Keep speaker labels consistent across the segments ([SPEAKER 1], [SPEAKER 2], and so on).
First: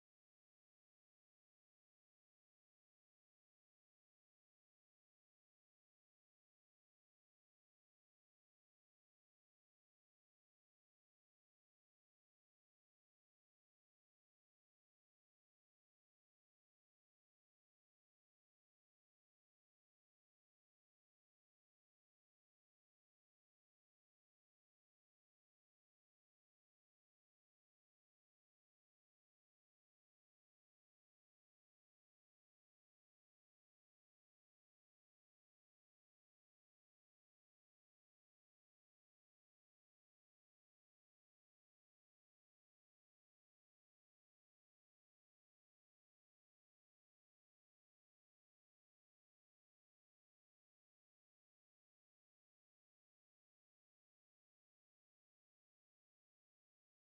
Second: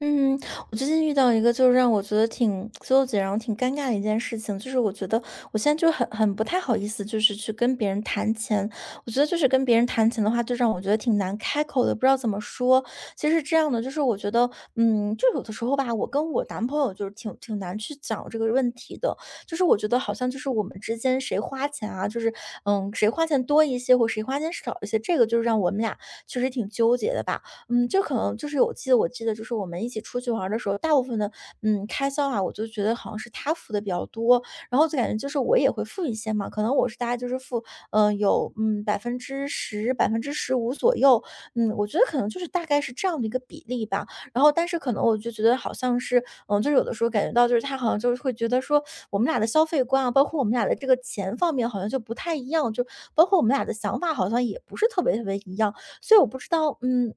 [SPEAKER 1] 嗯，我最近遇到一个就是让我觉得挺纠结，然后挺尴尬的一件事情，就是我觉得我现在就很不太好意思，就是去跟别人谈钱。我觉得就是跟别人谈钱的话，就让我觉得挺难开口的，不知道怎么说。其实是这样的，就是我觉得，就有的时候吧，我跟我男朋友就是挺难去讲这个问题的，就是我觉得好像就是我们之间谁花钱啊，就是谁花钱多一些或谁花钱少一些，这个就是让我们俩确实挺纠结的吧。就可能就是我记得就是我们一起出去玩儿的时候，大部分的，开销啊，我就觉得好像是他付的比较多，然后就感觉就是我也会付一些嘛，可能我是大概就是付，有，百分之十、15%左右，我觉得可能就是大概是这样的一个比例吧。然后但是可能我就觉得好像是，就是有的时候感觉到就是他好像就是会觉得说我们俩的消费观啊，包括我们俩的这个钱方面好像就不太一样，就包括我们俩的想法好像也不是特别特别一样，所以我不知道，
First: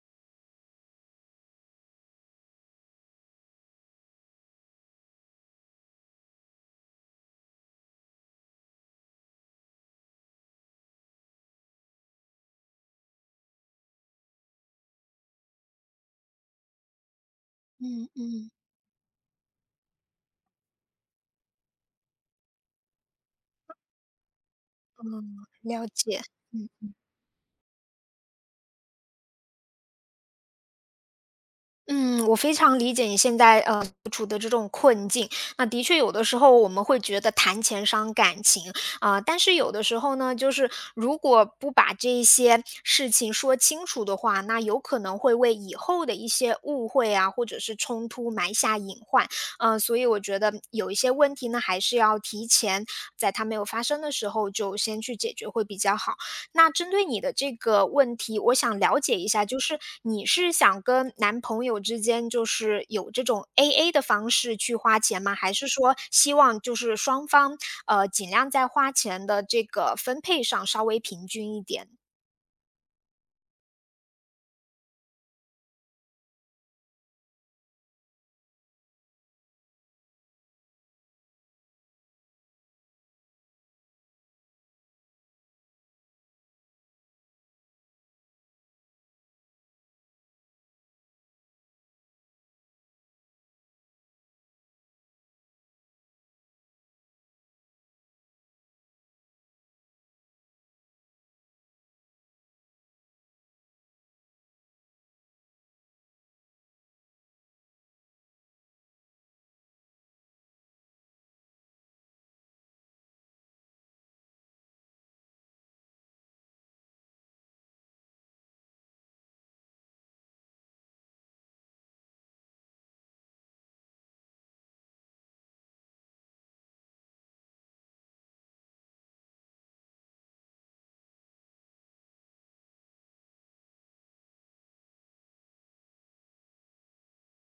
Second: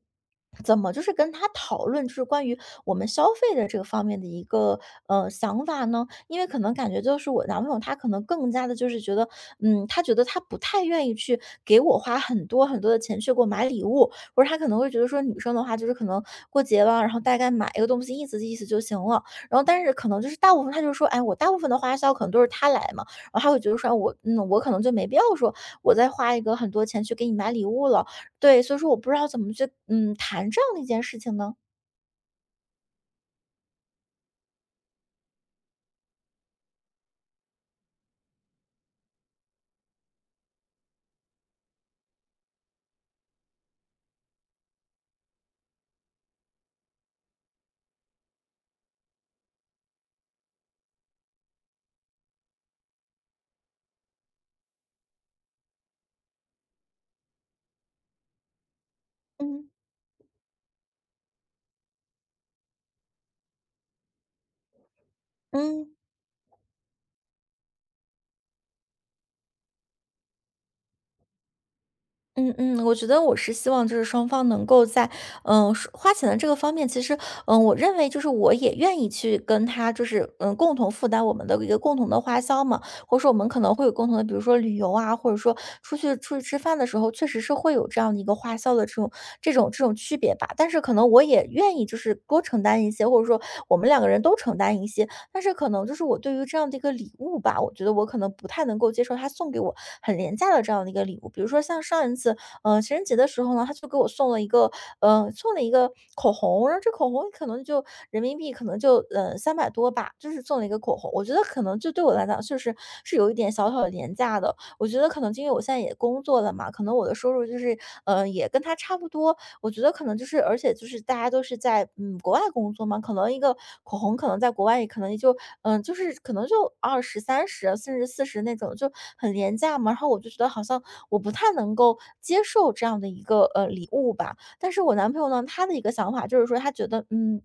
[SPEAKER 1] 怎么就是跟他讨论，就是关于我们消费的这个方面的一个想法呢？因为可能感觉就是我男朋友他可能更加的就是觉得，他觉得他不太愿意去给我花很多很多的钱去给我买礼物，或者他可能会觉得说女生的话就是可能过节了，然后大概买一个东
[SPEAKER 2] 嗯
[SPEAKER 1] 西意思
[SPEAKER 2] 嗯，
[SPEAKER 1] 意思就行了。然后但是可能就是大部分他就说，哎，我大部分的花销可能都是他来嘛，然后他会觉得说哎我可能就没必要说
[SPEAKER 2] 了
[SPEAKER 1] 我再
[SPEAKER 2] 解，
[SPEAKER 1] 花一个很多
[SPEAKER 2] 嗯
[SPEAKER 1] 钱去给你买礼物了，对，所以说我不知道怎么去，谈这样的一件事情呢？
[SPEAKER 2] 嗯，我非常理解你现在处的这种困境。那的确，有的时候我们会觉得谈钱伤感情啊、但是有的时候呢，就是如果不把这一些事情说清楚的话，那有可能会为以后的一些误会啊，或者是冲突埋下隐患。嗯、所以我觉得有一些问题呢，还是要提前在它没有发生的时候就先去解决会比较好。那针对你的这个问题，我想了解一下，就
[SPEAKER 1] 嗯
[SPEAKER 2] 是你是想跟男朋友之间就是有这种 AA 的方式去花钱吗？还是
[SPEAKER 1] 嗯，
[SPEAKER 2] 说希望就是双方，尽量在花钱的这个分配上稍微平均一点？
[SPEAKER 1] 嗯嗯，我觉得我是希望就是双方能够在，花钱的这个方面，其实，我认为就是我也愿意去跟他，就是，共同负担我们的一个共同的花销嘛，或者说我们可能会有共同的，比如说旅游啊，或者说出去吃饭的时候，确实是会有这样的一个花销的这种区别吧。但是可能我也愿意就是多承担一些，或者说我们两个人都承担一些，但是可能就是我对于这样的一个礼物吧，我觉得我可能不太能够接受他送给我很廉价的这样的一个礼物。比如说像上一次，情人节的时候呢，他就给我送了一个，送了一个口红，然后这口红可能就人民币可能就300多吧，就是送了一个口红。我觉得可能就对我来讲，确实是有一点小小的廉价的。我觉得可能因为我现在也工作了嘛，可能我的收入就是也跟他差不多，我觉得可能就是，而且就是大家都是在国外工作嘛，可能一个口红可能在国外也可能也就就是可能就2030甚至40那种就很廉价嘛，然后我就觉得好像我不太能够接受这样的一个礼物吧。但是我男朋友呢，他的一个想法就是说，他觉得嗯。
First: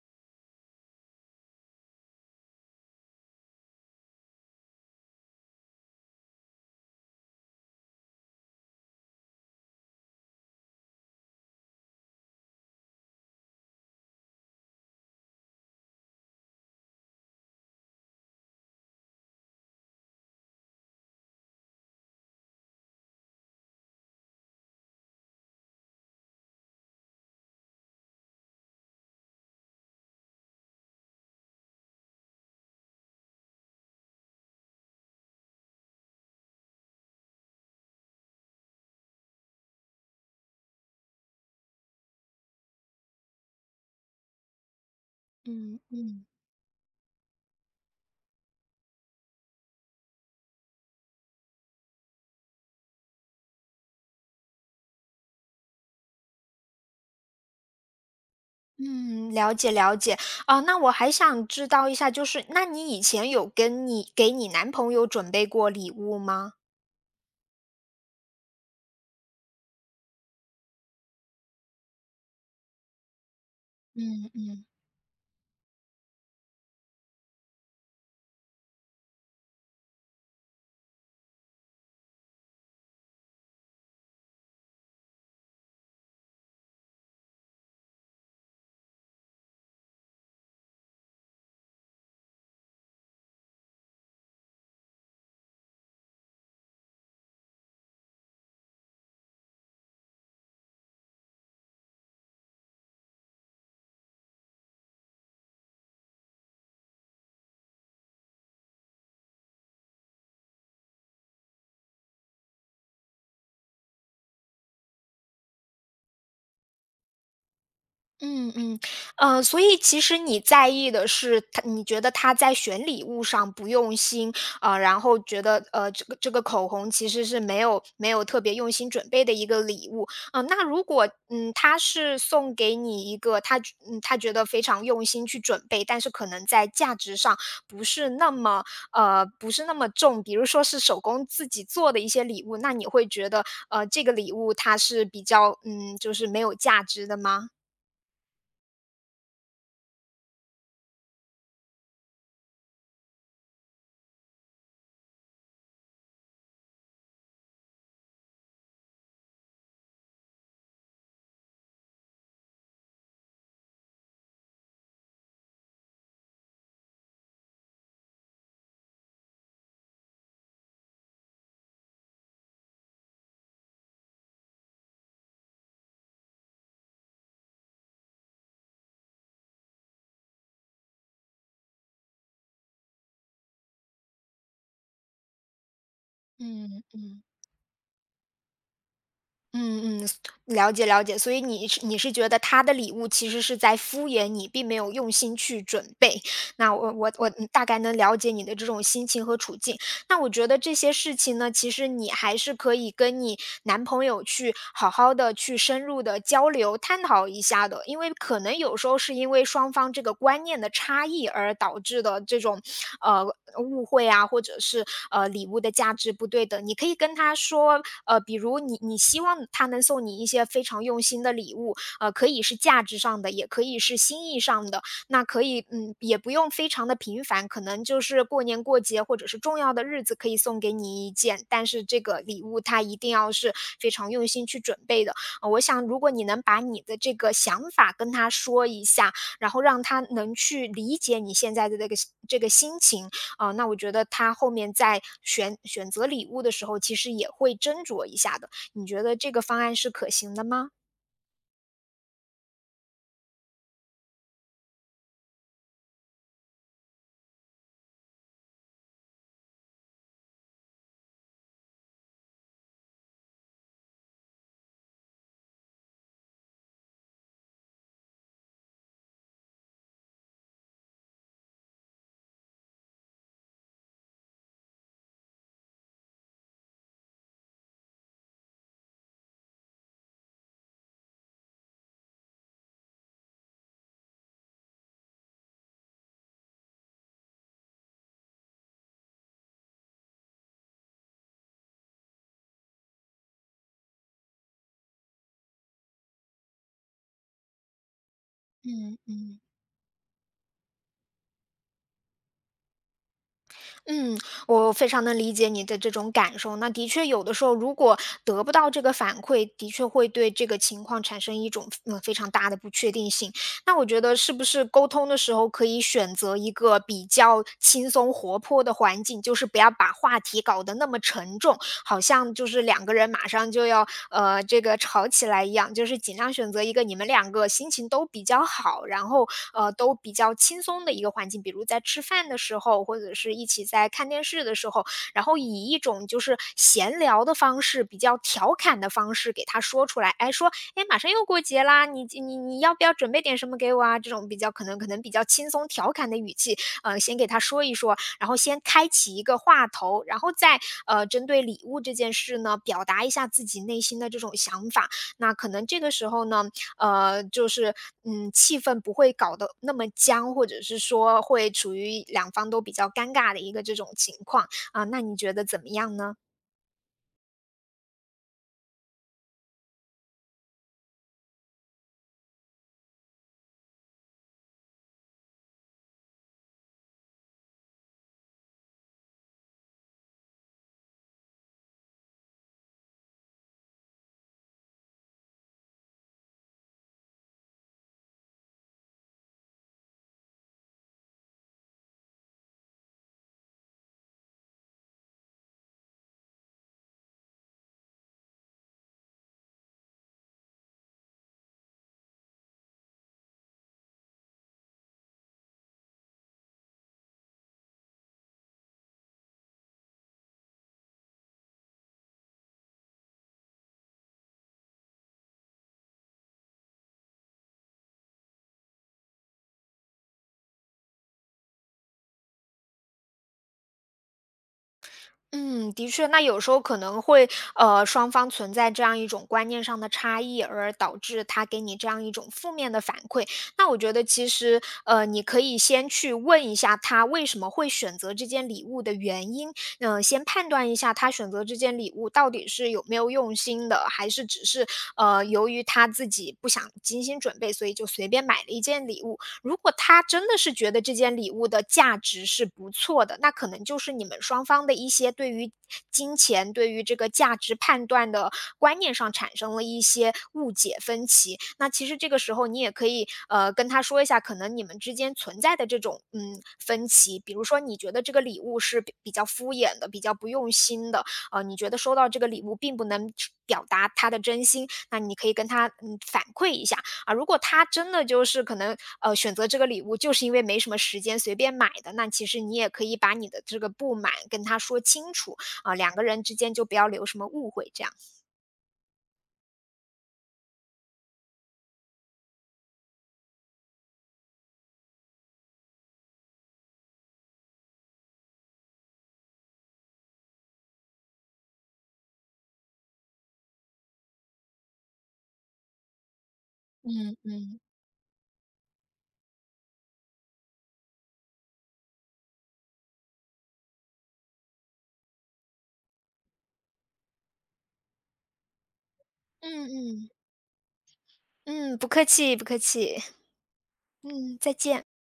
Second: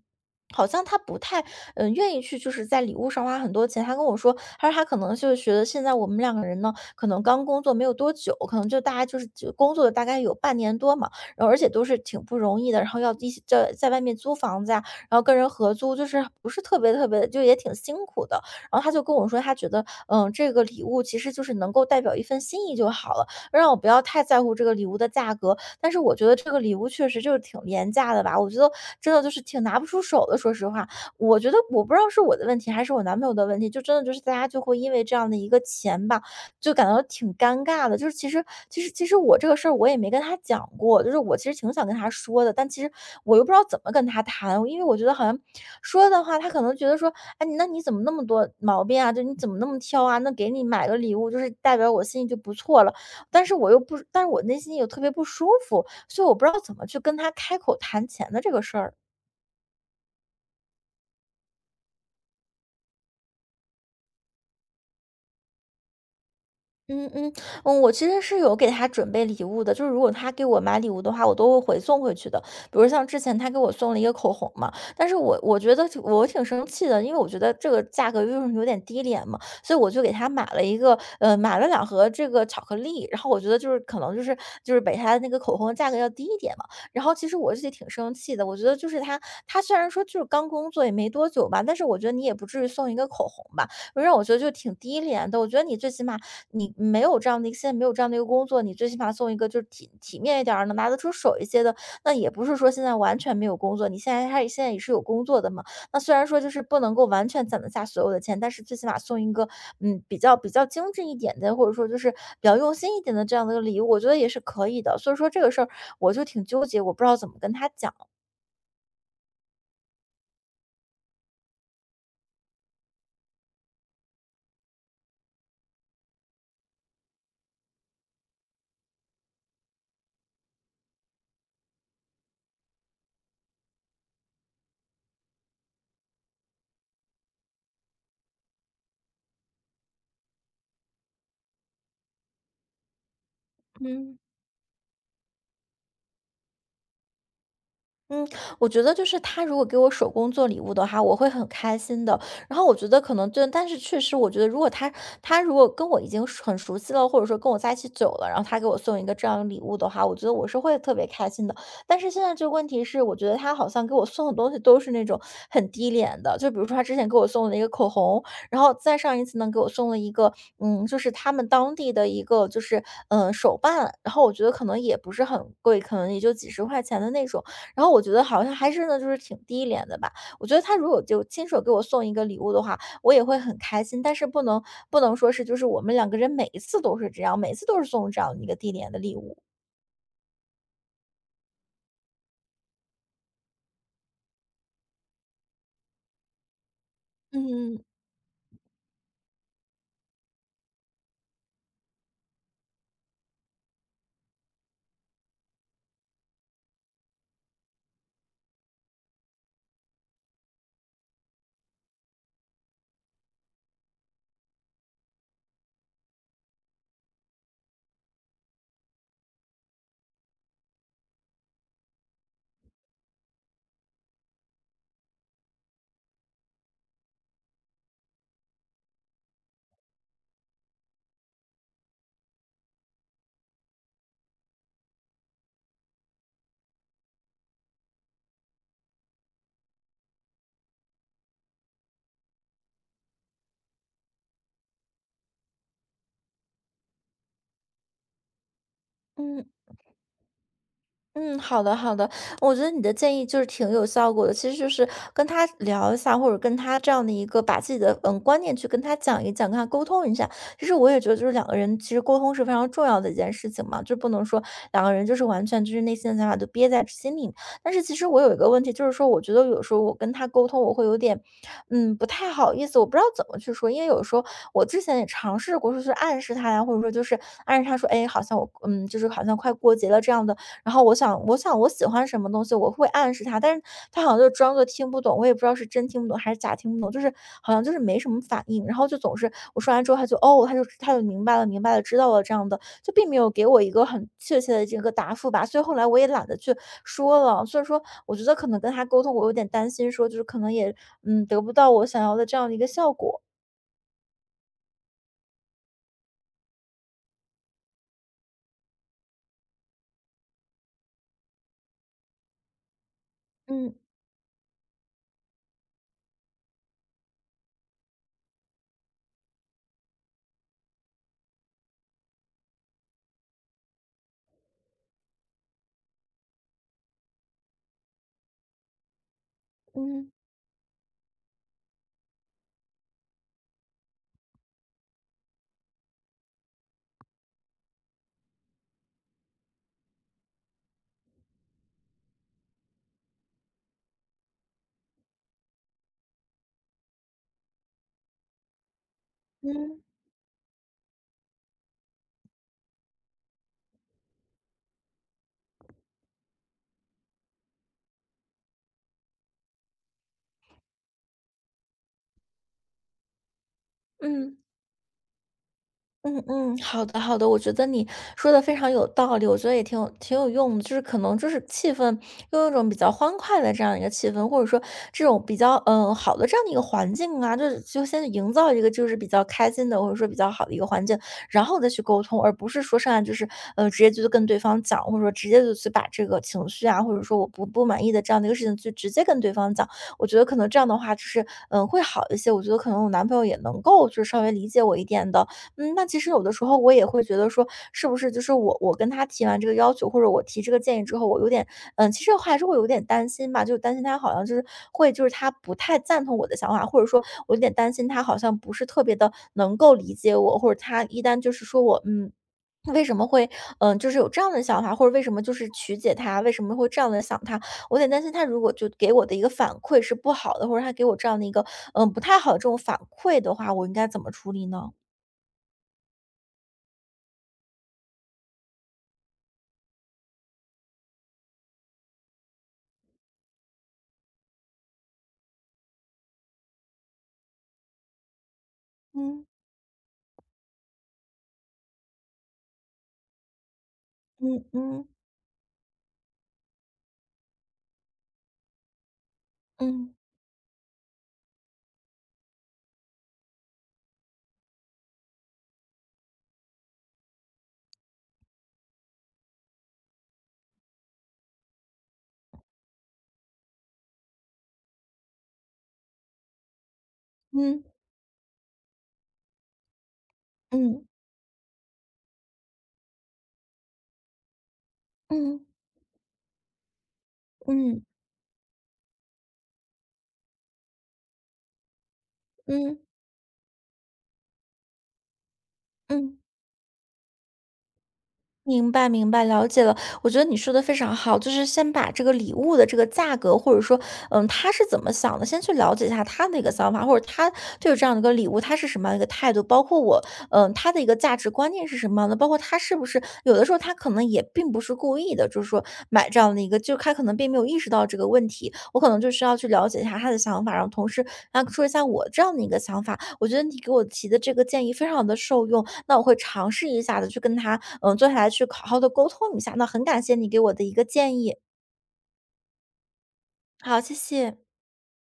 [SPEAKER 1] 好像他不太，愿意去就是在礼物上花很多钱。他跟我说，他说他可能就是觉得现在我们两个人呢，可能刚工作没有多久，可能就大家就是就工作了大概有半年多嘛，然后而且都是挺不容易的，然后要一起在外面租房子呀，然后跟人合租，就是不是特别特别的就也挺辛苦的。然后他就跟我说，他觉得，这个礼物其实就是能够代表一份心意就好了，让我不要太在乎这个礼物的价格。但是我觉得这个礼物确实就是挺廉价的吧，我觉得真的就是挺拿不出手的。说实话，我觉得我不知道是我的问题还是我男朋友的问题，就真的就是大家就会因为这样的一个钱吧，就感到挺尴尬的。就是其实我这个事儿我也没跟他讲过，就是我其实挺想跟他说的，但其实我又不知道怎么跟他谈，因为我觉得好像
[SPEAKER 2] 嗯
[SPEAKER 1] 说的
[SPEAKER 2] 嗯。
[SPEAKER 1] 话，他可能觉得说，哎，那你怎么那么多毛病啊？就你怎么那么挑啊？那给你买个礼物，就是代表我心里就不错了。但是我内心又特别不舒服，所以我不知道怎么去跟他开口谈钱的这个事儿。
[SPEAKER 2] 嗯，了解了解。啊，那我还想知道一下，就是那你以前有跟你给你男朋友准备过礼物吗？
[SPEAKER 1] 嗯嗯，我其实是有给他准备礼物的，就是如果他给我买礼物的话，我都会回送回去的。比如像之前他给我送了一个口
[SPEAKER 2] 嗯
[SPEAKER 1] 红
[SPEAKER 2] 嗯。
[SPEAKER 1] 嘛，但是我觉得挺生气的，因为我觉得这个价格就是有点低廉嘛，所以我就给他买了一个，买了两盒这个巧克力，然后我觉得就是可能就是比他那个口红的价格要低一点嘛。然后其实我自己挺生气的，我觉得就是他虽然说就是刚工作也没多久吧，但是我觉得你也不至于送一个口红吧。让我觉得就挺低廉的。我觉得你最起码你没有这样的一个现在没有这样的一个工作，你最起码送一个就是体面一点儿、能拿得出手一些的。那也不是说现在完全没有工作，你现在也是有工作的嘛。那虽然说就是不能够完全攒得下所有的钱，但是最起码送一个比较精致一点的，或者说就是比较用心一点的这样的一个礼物，我觉得也是可以的。所以说这个事儿我就挺纠结，我不知道怎么跟他讲。
[SPEAKER 2] 嗯嗯，呃，所以其实你在意的是他，你觉得他在选礼物上不用心啊，然后觉得，这个口红其实是没有特别用心准备的一个礼物啊。那如果嗯，他是送给你一个他觉得非常用心去准备，但是可能在价值上不是那么不是那么重，比如说是手工自己做的一些礼物，那你会觉得这个
[SPEAKER 1] 嗯，
[SPEAKER 2] 礼物它是比较就是没有价值的吗？
[SPEAKER 1] 嗯，我觉得就是他如果给我手工做礼物的话，我会很开心的。然后我觉得可能就，但是确实，我觉得如果他如果跟我已经很熟悉了，或者说跟我在一起久了，然后他给我送一个这样的礼物的话，我觉得我是会特别开心的。但是现在这个问题是，我觉得他好像给我送的东西都是那种很低廉的，就比如说他之前给我送了一个口红，然后再上一次呢给我送了一个，就是他们当地的一个就是手办，然后我觉得可能也不是很贵，可能也就几十块钱的那种。然后我觉得好像还是呢，就是挺低廉的吧。我觉得他如果就亲手给我送一个礼物的话，我也会很开心。但是不能说是就是我们两个人每一次
[SPEAKER 2] 嗯
[SPEAKER 1] 都是这
[SPEAKER 2] 嗯
[SPEAKER 1] 样，每一次都是送这样一个低廉的礼物。
[SPEAKER 2] 嗯嗯，了解了解。所以你是觉得他的礼物其实是在敷衍你，并没有用心去准备。那我嗯大概
[SPEAKER 1] 嗯
[SPEAKER 2] 能了解你的这种心情和处境。那我觉得这些事情呢，其实你还是可以跟你男朋友去好好的深入的交流探讨一下的，因为可能有时候是因为双方这个观念的差异而导致的这种呃误会啊，或者是礼物的价值不对等。你可以跟他说，呃，比如你希望他能送你一些非常用心的礼物，呃，可以是价值上的，也可以是心意上的，那可以，嗯，也不用非常的频繁，可能就是过年过节或者是重要的日子可以送给你一件，但是这个礼物他一定要是非常用心去准备的。呃，我想如果你能把你的这个想法跟他说一下，然后让他能去理解你现在的这个心情，啊，那我觉得他后面在选择礼物的时候，其实也会斟酌一下的。你觉得这个
[SPEAKER 1] 嗯。
[SPEAKER 2] 方案是可行的吗？
[SPEAKER 1] 嗯，好的好的，我觉得你的建议就是挺有效果的。其实就是跟他聊一下，或者跟他这样的一个把自己的观念去跟他讲一讲，跟他沟通一下。其实我也觉得，就是两个人其实沟通是非常重要的一件事情嘛，就不能说两个人就是完全就是内心的想法都憋在心里。但是其实我有一个问题，就是说我觉得有时候我跟他沟通，我会有点不太好意思，我不知道怎么去说，因为有时候我之前也尝试过，说去暗示他呀，或者说就是暗示他说，哎，好像我就是好像快过节了这样的。然后我想我喜欢什么东西，我会暗示他，但是他好像就装作听不懂，我也不知道是真听不懂还是假听不懂，就是好像就是没什么反应。然后就总是我说完之后，他就哦，他就明白了，明白了，知道了这样的，就并没有给我一个很确切的这个答复吧。所以后来我也懒得去说了，所以说我觉得可能跟他
[SPEAKER 2] 嗯
[SPEAKER 1] 沟通，我有
[SPEAKER 2] 嗯。
[SPEAKER 1] 点担心说就是可能也得不到我想要的这样的一个效果。
[SPEAKER 2] 嗯，我非常能理解你的这种感受。那的确有的时候，如果得不到这个反馈，的确会对这个情况产生一种嗯非常大的不确定性。
[SPEAKER 1] 嗯
[SPEAKER 2] 那我觉得是不是沟通的时候可以选择一个比较轻松活泼的环境，就是不要把话题搞得那么沉重。好像就是两个人马上就要这个吵起来一样，就是尽量选择一个你们两个心情都比较好，然后都
[SPEAKER 1] 嗯
[SPEAKER 2] 比较轻松的一个环境，比如在吃饭的时候，或者是一起在看电视的时候，然后以一种就是闲聊的方式，比较调侃的方式给他说出来，哎，说，哎，马上又过节啦，你要不要准备点什么给我啊？这种比较可能比较轻松调侃的语气，呃，先给他说一说，然后先开启一个话
[SPEAKER 1] 嗯
[SPEAKER 2] 头，然后再针对礼物这件事呢，表达一下自己内心的这种想法。那可能这个时候呢，就是嗯，气氛不会搞得那么僵，或者是说会处于两方都比较尴尬的一个这种情
[SPEAKER 1] 嗯。
[SPEAKER 2] 况啊、那你觉得怎么样呢？
[SPEAKER 1] 嗯嗯，好的好的，我觉得你说的非常有道理，我觉得也挺有用的，就是可能就是气氛用一种比较欢快的这样一个气氛，或者说这种比较好的这样的一个环境啊，就是就先营造一个就是比较开心的或者说比较好的一个环境，然后再去沟通，而不是说上来就是直接就跟对方讲，或者说直接就去把这个情绪啊，或者说我不满意的这样的一个事情去直接跟对方讲，我觉得可能这样的话就是会好一些，我觉得可能我男朋友也能够就是稍微理解我一点的，嗯，那其实有的时候我也会觉得说，是不是就是我跟他提完这个要求，或者我提这个建议之后，我有点，嗯，其实还是会有点担心吧，就担心他好像就是会，就是他不太赞同我的想法，或者说我有点担心他好像不是特别的能够理解我，或者他一旦就是说我，嗯。为什么会，嗯，就是有这样的想法，或者为什么就是曲解他，为什么会这样的想他？我有点担心他如果就给我的一个反馈是不好的，或者他给我这样的一个，嗯，不太好的这种反馈的话，我应该怎么处理呢？
[SPEAKER 2] 嗯，的确，那有时候可能会，呃，双方存在这样一种观念上的差异，而导致他给你这样一种负面的反馈。那我觉得其实，呃，你可以先去问一下他为什么会选择这件礼物的
[SPEAKER 1] 嗯。
[SPEAKER 2] 原因，嗯、先判断一下他选择这件礼物到底是有没有用心的，还是
[SPEAKER 1] 嗯
[SPEAKER 2] 只是
[SPEAKER 1] 嗯
[SPEAKER 2] 由于他自己不想精心准备，所以就随便买了一件礼物。如果
[SPEAKER 1] 嗯
[SPEAKER 2] 他真的是觉得这件礼物的价值是不错的，那可能就是你们双方的一些对于金钱、对于这个价值判断的观念上产生了一些误解分歧。那其实这个时候你也可以跟他说一下，可能你们之间存在的这种嗯分歧，比如说
[SPEAKER 1] 嗯
[SPEAKER 2] 你觉得这个礼物是比较敷衍的、比较不用
[SPEAKER 1] 嗯
[SPEAKER 2] 心的，呃，你觉得收到这个礼物并不能表达他的真心，那你可以
[SPEAKER 1] 嗯
[SPEAKER 2] 跟他嗯反馈一下。啊，如果他
[SPEAKER 1] 嗯
[SPEAKER 2] 真的就是可能，呃，选择这个礼物就是因为没什么时间随便买的，那其实你也
[SPEAKER 1] 嗯
[SPEAKER 2] 可以把你的这个不满跟他说清楚，啊，两个
[SPEAKER 1] 嗯，
[SPEAKER 2] 人之间就不要留什么误会这样。
[SPEAKER 1] 明白明白，了解了。我觉得你说的非常好，就是先把这个礼物的这个价格，或者说，嗯，他是怎么想的，先去了解一下他的一个想法，或者他对这样的一个礼物，他是什么样的一个态度，包括我，嗯，他的一个价值观念是什么样的，包括他是不是有的时候他可能也并不是故意的，就是说买这样的一个，就他可能
[SPEAKER 2] 嗯
[SPEAKER 1] 并没有意
[SPEAKER 2] 嗯。
[SPEAKER 1] 识到这个问题，我可能就需要去了解一下他的想法，然后同时啊说一下我这样的一个想法。我觉得你给我提的这个建议非常的受用，那我会尝试一下的，去跟他坐下来去好好的沟通一下。那
[SPEAKER 2] 嗯
[SPEAKER 1] 很感
[SPEAKER 2] 嗯，
[SPEAKER 1] 谢你给我的一个建议，
[SPEAKER 2] 嗯，不客气不客气，
[SPEAKER 1] 好，谢谢。
[SPEAKER 2] 嗯，再见。